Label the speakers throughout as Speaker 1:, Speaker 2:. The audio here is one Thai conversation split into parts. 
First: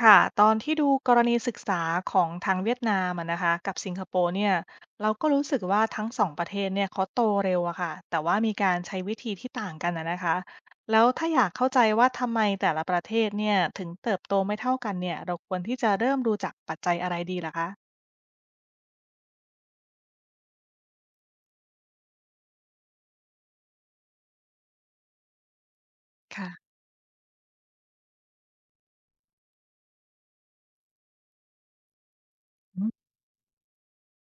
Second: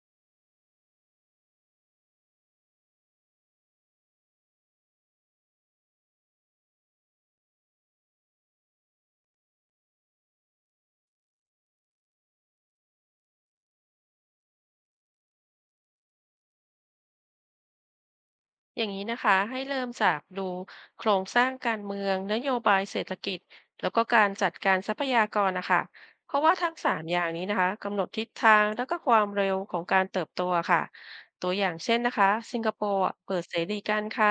Speaker 1: ค่ะตอนที่ดูกรณีศึกษาของทางเวียดนามอะนะคะกับสิงคโปร์เนี่ยเราก็รู้สึกว่าทั้งสองประเทศเนี่ยเขาโตเร็วอะค่ะแต่ว่ามีการใช้วิธีที่ต่างกันอะนะคะแล้วถ้าอยากเข้าใจว่าทำไมแต่ละประเทศเนี่ยถึงเติบโตไม่เท่ากันเนี่ยเราควรที่จะเริ่มดูจากปัจจัยอะไรดีล่ะคะ
Speaker 2: อย่างนี้นะคะให้เริ่มจากดูโครงสร้างการเมืองนโยบายเศรษฐกิจแล้วก็การจัดการทรัพยากรนะคะเพราะว่า
Speaker 1: ค่ะ
Speaker 2: ทั้งสามอย่างนี้นะคะกำหนดทิศทางแล้วก็ความเร็วของการเติบโตค่ะตัวอย่างเช่นนะคะสิงคโป
Speaker 1: อื
Speaker 2: ร์
Speaker 1: ม
Speaker 2: อะเปิดเสรีการค้า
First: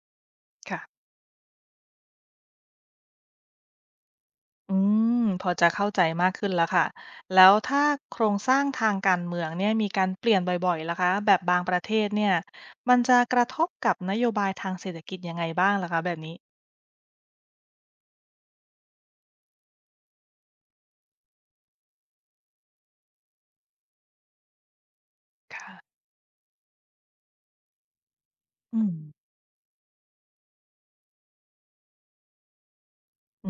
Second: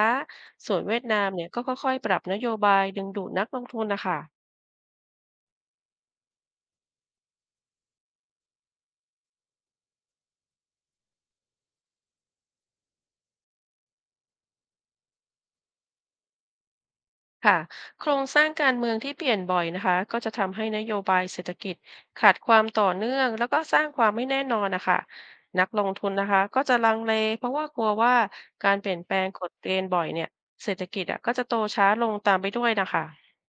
Speaker 2: ส่ว
Speaker 1: ค่ะ
Speaker 2: นเวียดนามเนี่ยก็ค่อยๆปรับนโยบายดึงดูดนักลงทุนนะคะ
Speaker 1: อืมพอจะเข้าใจมากขึ้นแล้วค่ะแล้วถ้าโครงสร้างทางการเมืองเนี่ยมีการเปลี่ยนบ่อยๆล่ะคะแบบบางประเทศเนี่ยมันจะกระทบกับนโยบายทางเศรษฐกิจยังไงบ้างล่ะคะแบบนี้
Speaker 2: ค่ะโครงสร้างการเมืองที่เปลี่ยนบ่อยนะคะก็จะทำให้นโยบายเศรษฐกิจขาดความต่อเนื่องแล้วก็สร้างความไม่แน่นอนนะคะนัก
Speaker 1: ค่ะ
Speaker 2: ลงทุนนะคะก็จะลังเลเพราะว่ากลัวว่าการ
Speaker 1: อื
Speaker 2: เป
Speaker 1: ม
Speaker 2: ลี่ยนแปลงกฎเกณฑ์บ่อยเนี่ยเศรษฐกิจอ่ะก็จะโตช้าลงตามไปด้วยนะคะ
Speaker 1: อื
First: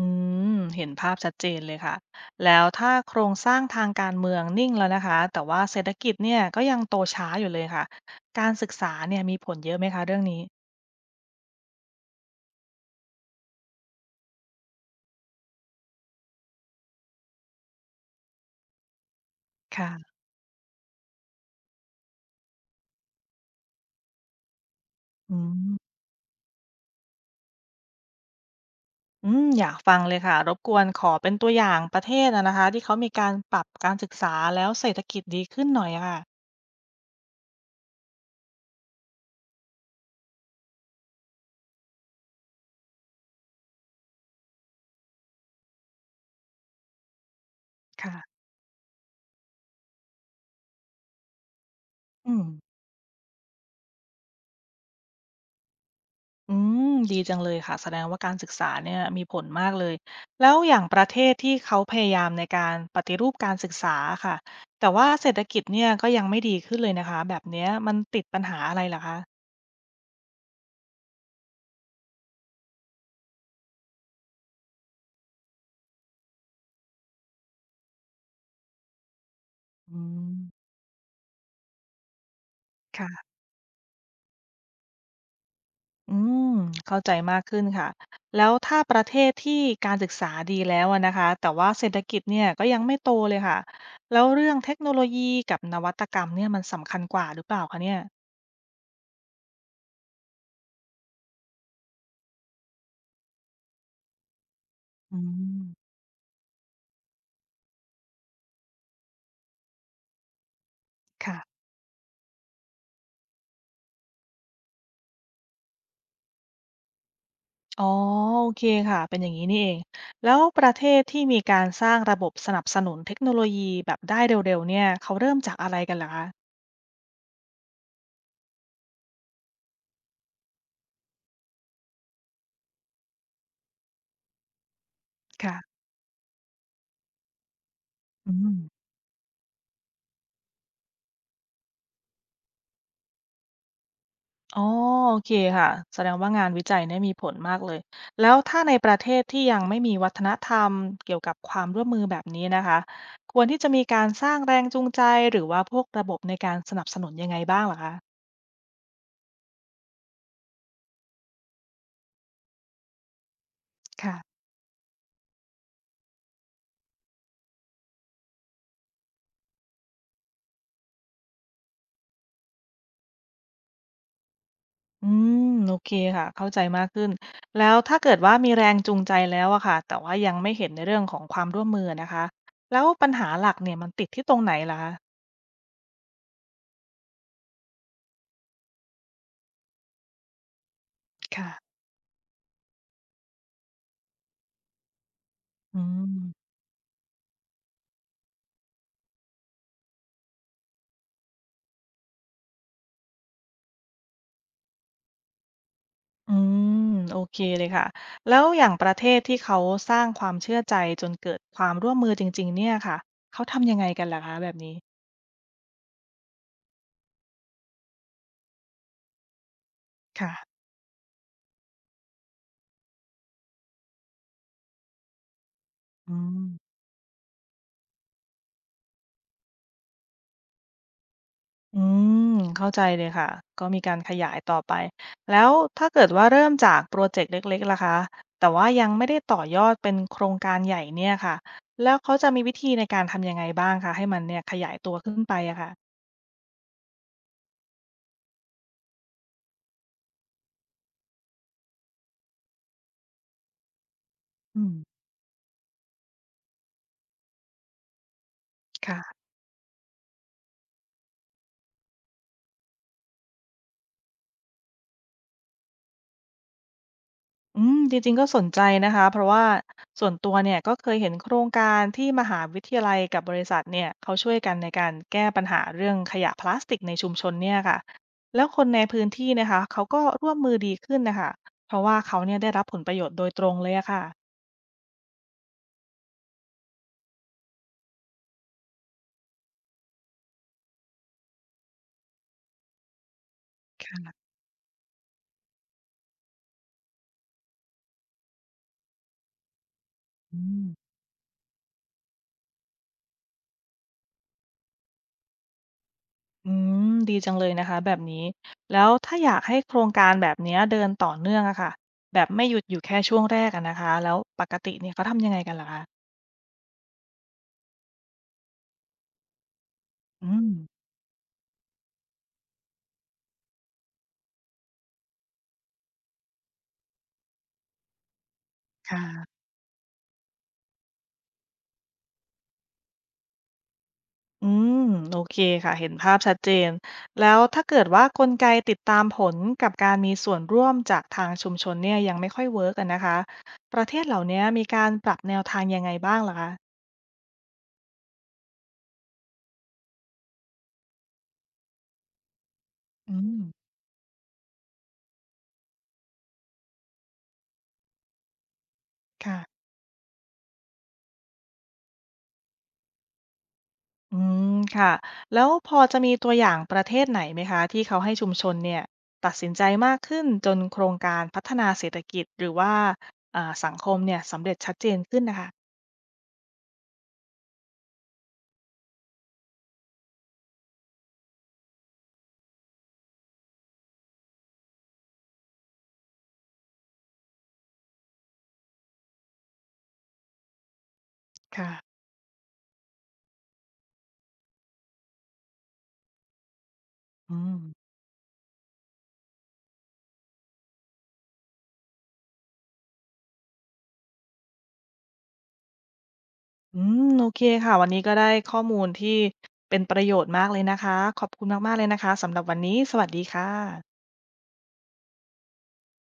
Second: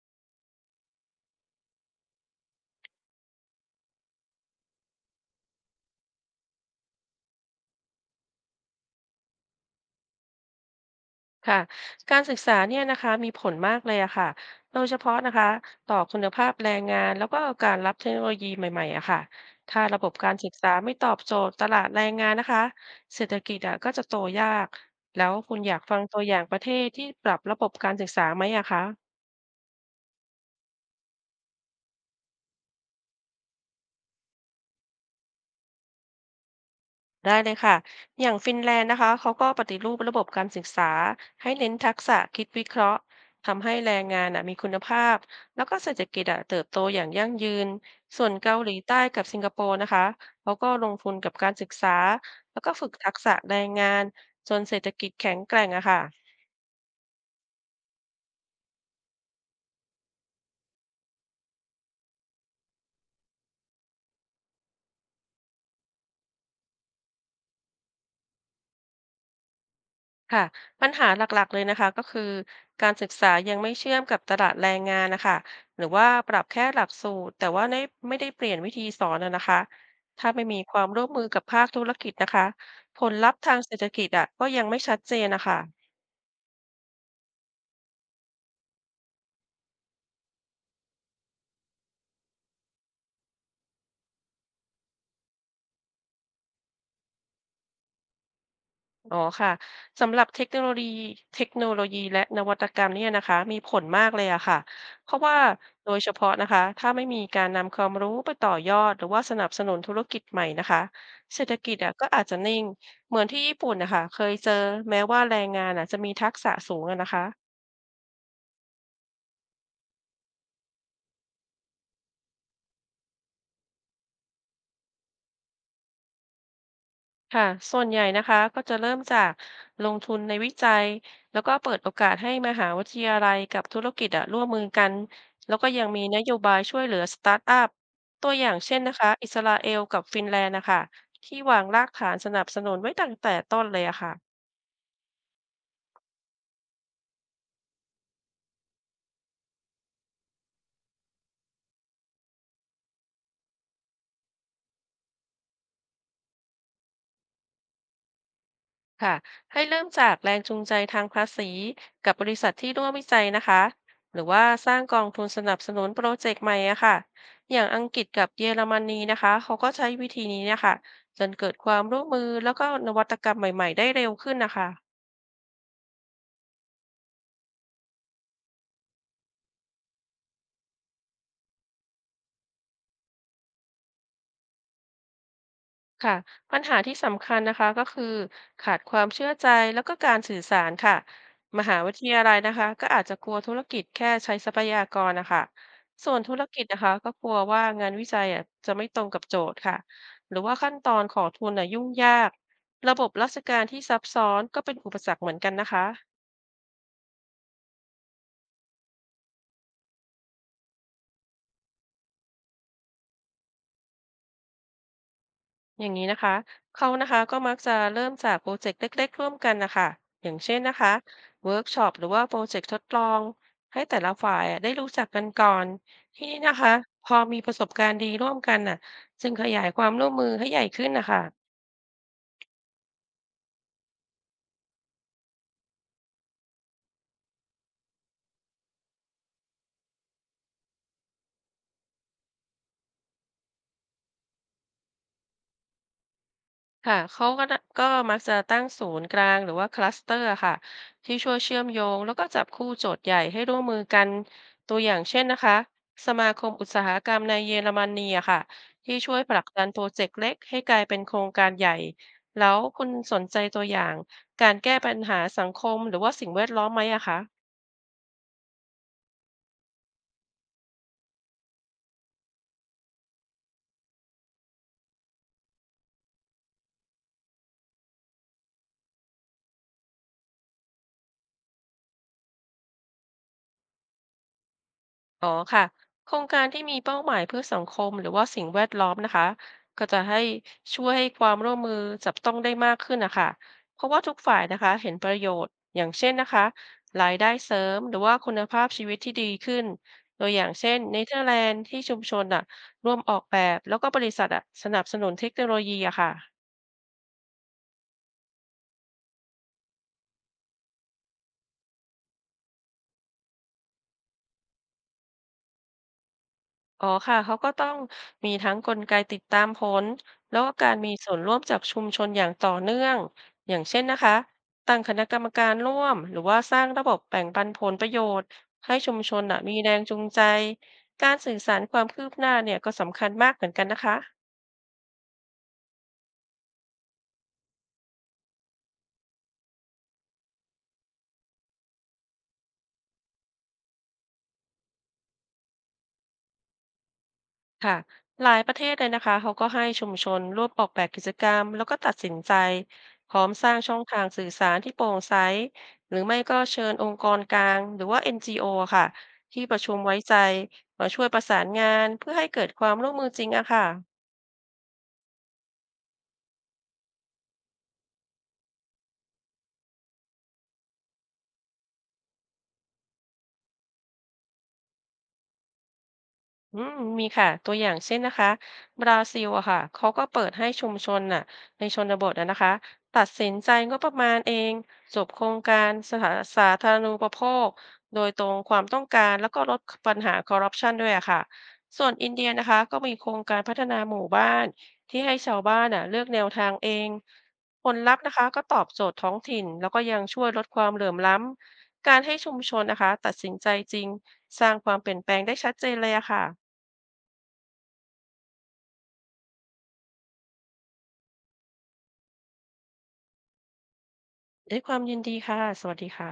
Speaker 1: มเห็นภาพชัดเจนเลยค่ะแล้วถ้าโครงสร้างทางการเมืองนิ่งแล้วนะคะแต่ว่าเศรษฐกิจเนี่ยก็ยังโตช้าอยู่เลยค่ะการศึกษาเนี่ยมีผลเยอะไหมคะเรื่องนี้
Speaker 2: ค่ะการศึกษาเนี่ยนะคะมีผลมากเลยอะค่ะโดยเฉพาะนะคะต่อคุณภาพแรงงานแล้วก็การรับเทคโนโลยีใหม่ๆอะค่ะถ้าระบบ
Speaker 1: ค่ะ
Speaker 2: การศึกษาไม่ตอบโจทย์ตลาดแรงงานนะคะเศรษฐกิจอะก็จะโตยากแล้ว
Speaker 1: อื
Speaker 2: คุณอยา
Speaker 1: ม
Speaker 2: กฟังตัวอย่างประเทศที่ปรับระบบการศึกษาไหมอะคะ
Speaker 1: อืมอยากฟังเลยค่ะรบกวนขอเป็นตัวอย่างประเทศอะนะคะที่เขามีการปรับการศึกษาแล้วเศรษฐกิจดีขึ้นหน่อยอะค่ะ
Speaker 2: ได้เลยค่ะ อย่างฟินแลนด์นะคะ เขาก็ปฏิรูประบบการศึกษาให้เน้นทักษะคิดวิเคราะห์ ทำให้แรงงานน่ะมีคุณภาพ แล้วก็เศรษฐกิจอะเติบโตอย่างยั่งยืน ส่วน
Speaker 1: ค่ะ
Speaker 2: เกาหลีใต้กับสิงคโปร์นะคะ เขาก็ลงทุนกับการศึกษา
Speaker 1: อืม
Speaker 2: แล้วก็ฝึกทักษะแรงงานจนเศรษฐกิจแข็งแกร่งอะค่ะ
Speaker 1: อืมดีจังเลยค่ะแสดงว่าการศึกษาเนี่ยมีผลมากเลยแล้วอย่างประเทศที่เขาพยายามในการปฏิรูปการศึกษาค่ะแต่ว่าเศรษฐกิจเนี่ยก็ยังไม่ดีขึ้นเลยนะคะแบบเนี้ยมันติดปัญหาอะไรเหรอคะ
Speaker 2: ค่ะปัญหาหลักๆเลยนะคะก็คือการศึกษายังไม่เชื่อมกับตลาดแรงงานนะคะหรือว่าปรับแค่หลักสูตรแต่ว่าไม่ได้เปลี่ยนวิธีสอนอะนะคะ
Speaker 1: อื
Speaker 2: ถ้า
Speaker 1: ม
Speaker 2: ไม่มีความร่วมมือกับภาคธุรกิจนะคะผลลั
Speaker 1: ค่ะ
Speaker 2: พธ์ทางเศรษฐกิจอะก็ยังไม่ชัดเจนนะคะ
Speaker 1: อืมเข้าใจมากขึ้นค่ะแล้วถ้าประเทศที่การศึกษาดีแล้วอะนะคะแต่ว่าเศรษฐกิจเนี่ยก็ยังไม่โตเลยค่ะแล้วเรื่องเทคโนโลยีกับนวัตกรรมเนี่ยมันสำคัญกว่าหรือเปล่าคะเนี่ย
Speaker 2: อ๋อค่ะสำหรับเทคโนโลยีและนวัตกรรมเนี่ยนะคะมีผลมากเลยอะค่ะเพ
Speaker 1: อื
Speaker 2: ราะว่า
Speaker 1: ม
Speaker 2: โดยเฉพาะนะคะถ้าไม่มีการนำความรู้ไปต่อยอดหรือว่าสนับสนุนธุรกิจใหม่นะคะเศรษฐ
Speaker 1: ค่ะ
Speaker 2: กิจอะก็อาจจะนิ่งเหมือนที่ญี่ปุ่นนะคะเคยเจอแม้ว่าแรงงานอะจะมีทักษะสูงอะนะคะ
Speaker 1: อ๋อโอเคค่ะเป็นอย่างนี้นี่เองแล้วประเทศที่มีการสร้างระบบสนับสนุนเทคโนโลยีแบบได้เร็วๆเนี่ยเขาเริ่มจากอะไรกันล่ะคะ
Speaker 2: ค่ะส่วนใหญ่นะคะก็จะเริ่มจากลงทุนในวิจัย แล้วก็เปิดโอกาสให้มหาวิทยาลัยกับธุรกิจอะร่วมมือกัน แล้วก็
Speaker 1: ค่ะ
Speaker 2: ยังมีนโยบายช่วยเหลือสตาร์ทอัพ ตั
Speaker 1: อื
Speaker 2: วอย่าง
Speaker 1: ม
Speaker 2: เช่นนะคะอิสราเอลกับฟินแลนด์นะคะที่วางรากฐานสนับสนุนไว้ตั้งแต่ต้นเลยอะค่ะ
Speaker 1: อ๋อโอเคค่ะแสดงว่างานวิจัยเนี่ยมีผลมากเลยแล้วถ้าในประเทศที่ยังไม่มีวัฒนธรรมเกี่ยวกับความร่วมมือแบบนี้นะคะควรที่จะมีการสร้างแรงจูงใจหรือว่าพวกระบบในการสนับสนุนยังไงบ้างเหรอคะ
Speaker 2: ค่ะให้เริ่มจากแรงจูงใจทางภาษีกับบริษัทที่ร่วมวิจัยนะคะหรือ
Speaker 1: ค่ะ
Speaker 2: ว่าสร้างกองทุนสนับสนุนโปรเจกต์ใหม่อะค่ะอย่างอังกฤษกับเยอรมนีนะคะเขาก็ใช้วิธีนี้เนะคะจนเกิดความร่วมมือแล้วก็นวัตกรรมใหม่ๆได้เร็วขึ้นนะคะ
Speaker 1: อืมโอเคค่ะเข้าใจมากขึ้นแล้วถ้าเกิดว่ามีแรงจูงใจแล้วอะค่ะแต่ว่ายังไม่เห็นในเรื่องของความร่วมมือนะคะแล้วปัญหาหลักเนี่ยมันติดที่ตรงไหนล่ะคะ
Speaker 2: ค่ะปัญหาที่สำคัญนะคะก็คือขาดความเชื่อใจแล้วก็การสื่อสารค่ะ
Speaker 1: ค่ะ
Speaker 2: มหาวิทยาลัยนะคะก็อาจจะกลัวธุรกิจแค่ใช้ทรัพยากรนะคะ
Speaker 1: อื
Speaker 2: ส่วนธุ
Speaker 1: ม
Speaker 2: รกิจนะคะก็กลัวว่างานวิจัยอ่ะจะไม่ตรงกับโจทย์ค่ะหรือว่าขั้นตอนของทุนอ่ะยุ่งยากระบบราชการที่ซับซ้อนก็เป็นอุปสรรคเหมือนกันนะคะ
Speaker 1: อืมโอเคเลยค่ะแล้วอย่างประเทศที่เขาสร้างความเชื่อใจจนเกิดความร่วมมือจริงๆเนี่ยค่ะเขาทำยังไงกันล่ะคะแบบนี้
Speaker 2: อย่างนี้นะคะเขานะคะก็มักจะเริ่มจากโปรเจกต์เล็กๆร่วมกันนะคะ อย่างเช่
Speaker 1: ค่ะ
Speaker 2: นนะคะเวิร์กช็อปหรือว่าโปรเจกต์ทดลองให้แต่ละฝ่ายอะได้รู้จักกันก่อน
Speaker 1: อื
Speaker 2: ที่นี่
Speaker 1: ม
Speaker 2: นะคะพอมีประสบการณ์ดีร่วมกันน่ะจึงขยายความร่วมมือให้ใหญ่ขึ้นนะคะ
Speaker 1: อืมเข้าใจเลยค่ะก็มีการขยายต่อไปแล้วถ้าเกิดว่าเริ่มจากโปรเจกต์เล็กๆล่ะคะแต่ว่ายังไม่ได้ต่อยอดเป็นโครงการใหญ่เนี่ยค่ะแล้วเขาจะมีวิธีในการทำยังไงบ้างคะให้มันเนี่ยขยายตัวขึ้นไปอะค่ะ
Speaker 2: ค่ะเขาก็น่ะก็มักจะตั้งศูนย์กลางหรือว่าคลัสเตออ์ค่ะที่ช่วยเชื่อมโยงแล้วก็จับคู่โจทย์ใหญ่ให้ร่วมมือกัน
Speaker 1: อื
Speaker 2: ตัวอย่า
Speaker 1: ม
Speaker 2: งเช่นนะคะสมาคมอุตสาหกรรมในเยอรมนีอะค่ะที่ช่ว
Speaker 1: ค่ะ
Speaker 2: ยผลักดันโปรเจกต์เล็กให้กลายเป็นโครงการใหญ่แล้วคุณสนใจตัวอย่างการแก้ปัญหาสังคมหรือว่าสิ่งแวดล้อมไหมอะคะ
Speaker 1: อืมจริงๆก็สนใจนะคะเพราะว่าส่วนตัวเนี่ยก็เคยเห็นโครงการที่มหาวิทยาลัยกับบริษัทเนี่ยเขาช่วยกันในการแก้ปัญหาเรื่องขยะพลาสติกในชุมชนเนี่ยค่ะแล้วคนในพื้นที่นะคะเขาก็ร่วมมือดีขึ้นนะคะเพราะว่าเขาเนี่ยได้รับผลประโยชน์โดยตรงเลยอะค่ะ
Speaker 2: อ๋อค่ะโครงการที่มีเป้าหมายเพื่อสังคมหรือว่าสิ่งแวดล้อมนะคะก็จะให้ช่วยให้ความร่วมมือจับต้องได้มากขึ้นนะคะเพราะว่าทุกฝ่ายนะคะเห็นประโยชน์อย่างเช่นนะคะรายได้เสริมหรือว่าคุณภาพชีวิตที่ดีขึ้นตัวอ
Speaker 1: อื
Speaker 2: ย่าง
Speaker 1: ม
Speaker 2: เช่นเนเธอร์แลนด์ที่ชุมชนอ่ะร่วมออกแบบแล้วก็บริษัทอ่ะสนับสนุนเทคโนโลยีอะค่ะ
Speaker 1: อืมดีจังเลยนะคะแบบนี้แล้วถ้าอยากให้โครงการแบบเนี้ยเดินต่อเนื่องอะค่ะแบบไม่หยุดอยู่แค่ช่วงแรกอะนะคะแล้วปกติเนี่ยเขาทำยังไงกันล่ะคะ
Speaker 2: อ๋อค่ะเขาก็ต้องมีทั้งกลไกติดตามผล
Speaker 1: อื
Speaker 2: แล้ว
Speaker 1: ม
Speaker 2: ก็การมีส่วนร่วมจากชุมชนอย่างต่อเนื่องอย่างเช่นนะคะตั้งคณะกรรมการร่วมหรือว่าสร้างระบบแบ่งปันผลประโยชน์ให้ชุมชนน่ะ
Speaker 1: ค่ะ
Speaker 2: มีแรงจูงใจการสื่อสารความคืบหน้าเนี่ยก็สำคัญมากเหมือนกันนะคะ
Speaker 1: อืมโอเคค่ะเห็นภาพชัดเจนแล้วถ้าเกิดว่ากลไกติดตามผลกับการมีส่วนร่วมจากทางชุมชนเนี่ยยังไม่ค่อยเวิร์กอะนนะคะประเทศเหล่านี้มีการปรับแนวทางยังไงบ้างล่ะคะ
Speaker 2: ค่ะหลายประเทศเลยนะคะเขาก็ให้ชุมชนร่วมออกแบบกิจกรรมแล้วก็ตัดสินใจพร้
Speaker 1: อื
Speaker 2: อม
Speaker 1: ม
Speaker 2: สร้างช่องทางสื่อสารที่โปร่งใสหรือไม่ก็เชิญองค์กรกลางหรือว่า NGO ค่ะที่ป
Speaker 1: ค่ะ
Speaker 2: ระชุมไว้ใจมาช่วยประสานงานเพื่อให้เกิดความร่วมมือจริงอะค่ะ
Speaker 1: อืมค่ะแล้วพอจะมีตัวอย่างประเทศไหนไหมคะที่เขาให้ชุมชนเนี่ยตัดสินใจมากขึ้นจนโครงการพัฒนาเศรษฐกิจหรือว่าสังคมเนี่ยสำเร็จชัดเจนขึ้นนะคะ
Speaker 2: อืมมีค่ะตัวอย่างเช่นนะคะบราซิลอะค่ะเขาก็เปิดให้ชุมชนน่ะในชนบทอะนะคะตัดสินใจงบประมาณเองจบโครงการสาสาธารณูปโภคโดยตรงความต้องการแล้วก็ลดปัญหาคอร์รัปชันด้วยอะค่ะ
Speaker 1: ค่ะ
Speaker 2: ส่วนอินเดียนะคะก็มีโครงการพัฒนาหมู่บ้านที่ให้ชาวบ้านน่ะเลือกแนวทางเอง
Speaker 1: อืม
Speaker 2: ผลลัพธ์นะคะก็ตอบโจทย์ท้องถิ่นแล้วก็ยังช่วยลดความเหลื่อมล้ำการให้ชุมชนนะคะตัดสินใจจริงสร้างความเปลี่ยนแปลงได้ชัดเจนเลยอะค่ะ
Speaker 1: อืมโอเคค่ะวันนี้ก็ได้ข้อมูลที่เป็นประโยชน์มากเลยนะคะขอบคุณมากๆเลยนะคะสำหรับวันนี้สวัสดีค่ะ
Speaker 2: ด้วยความยินดีค่ะสวัสดีค่ะ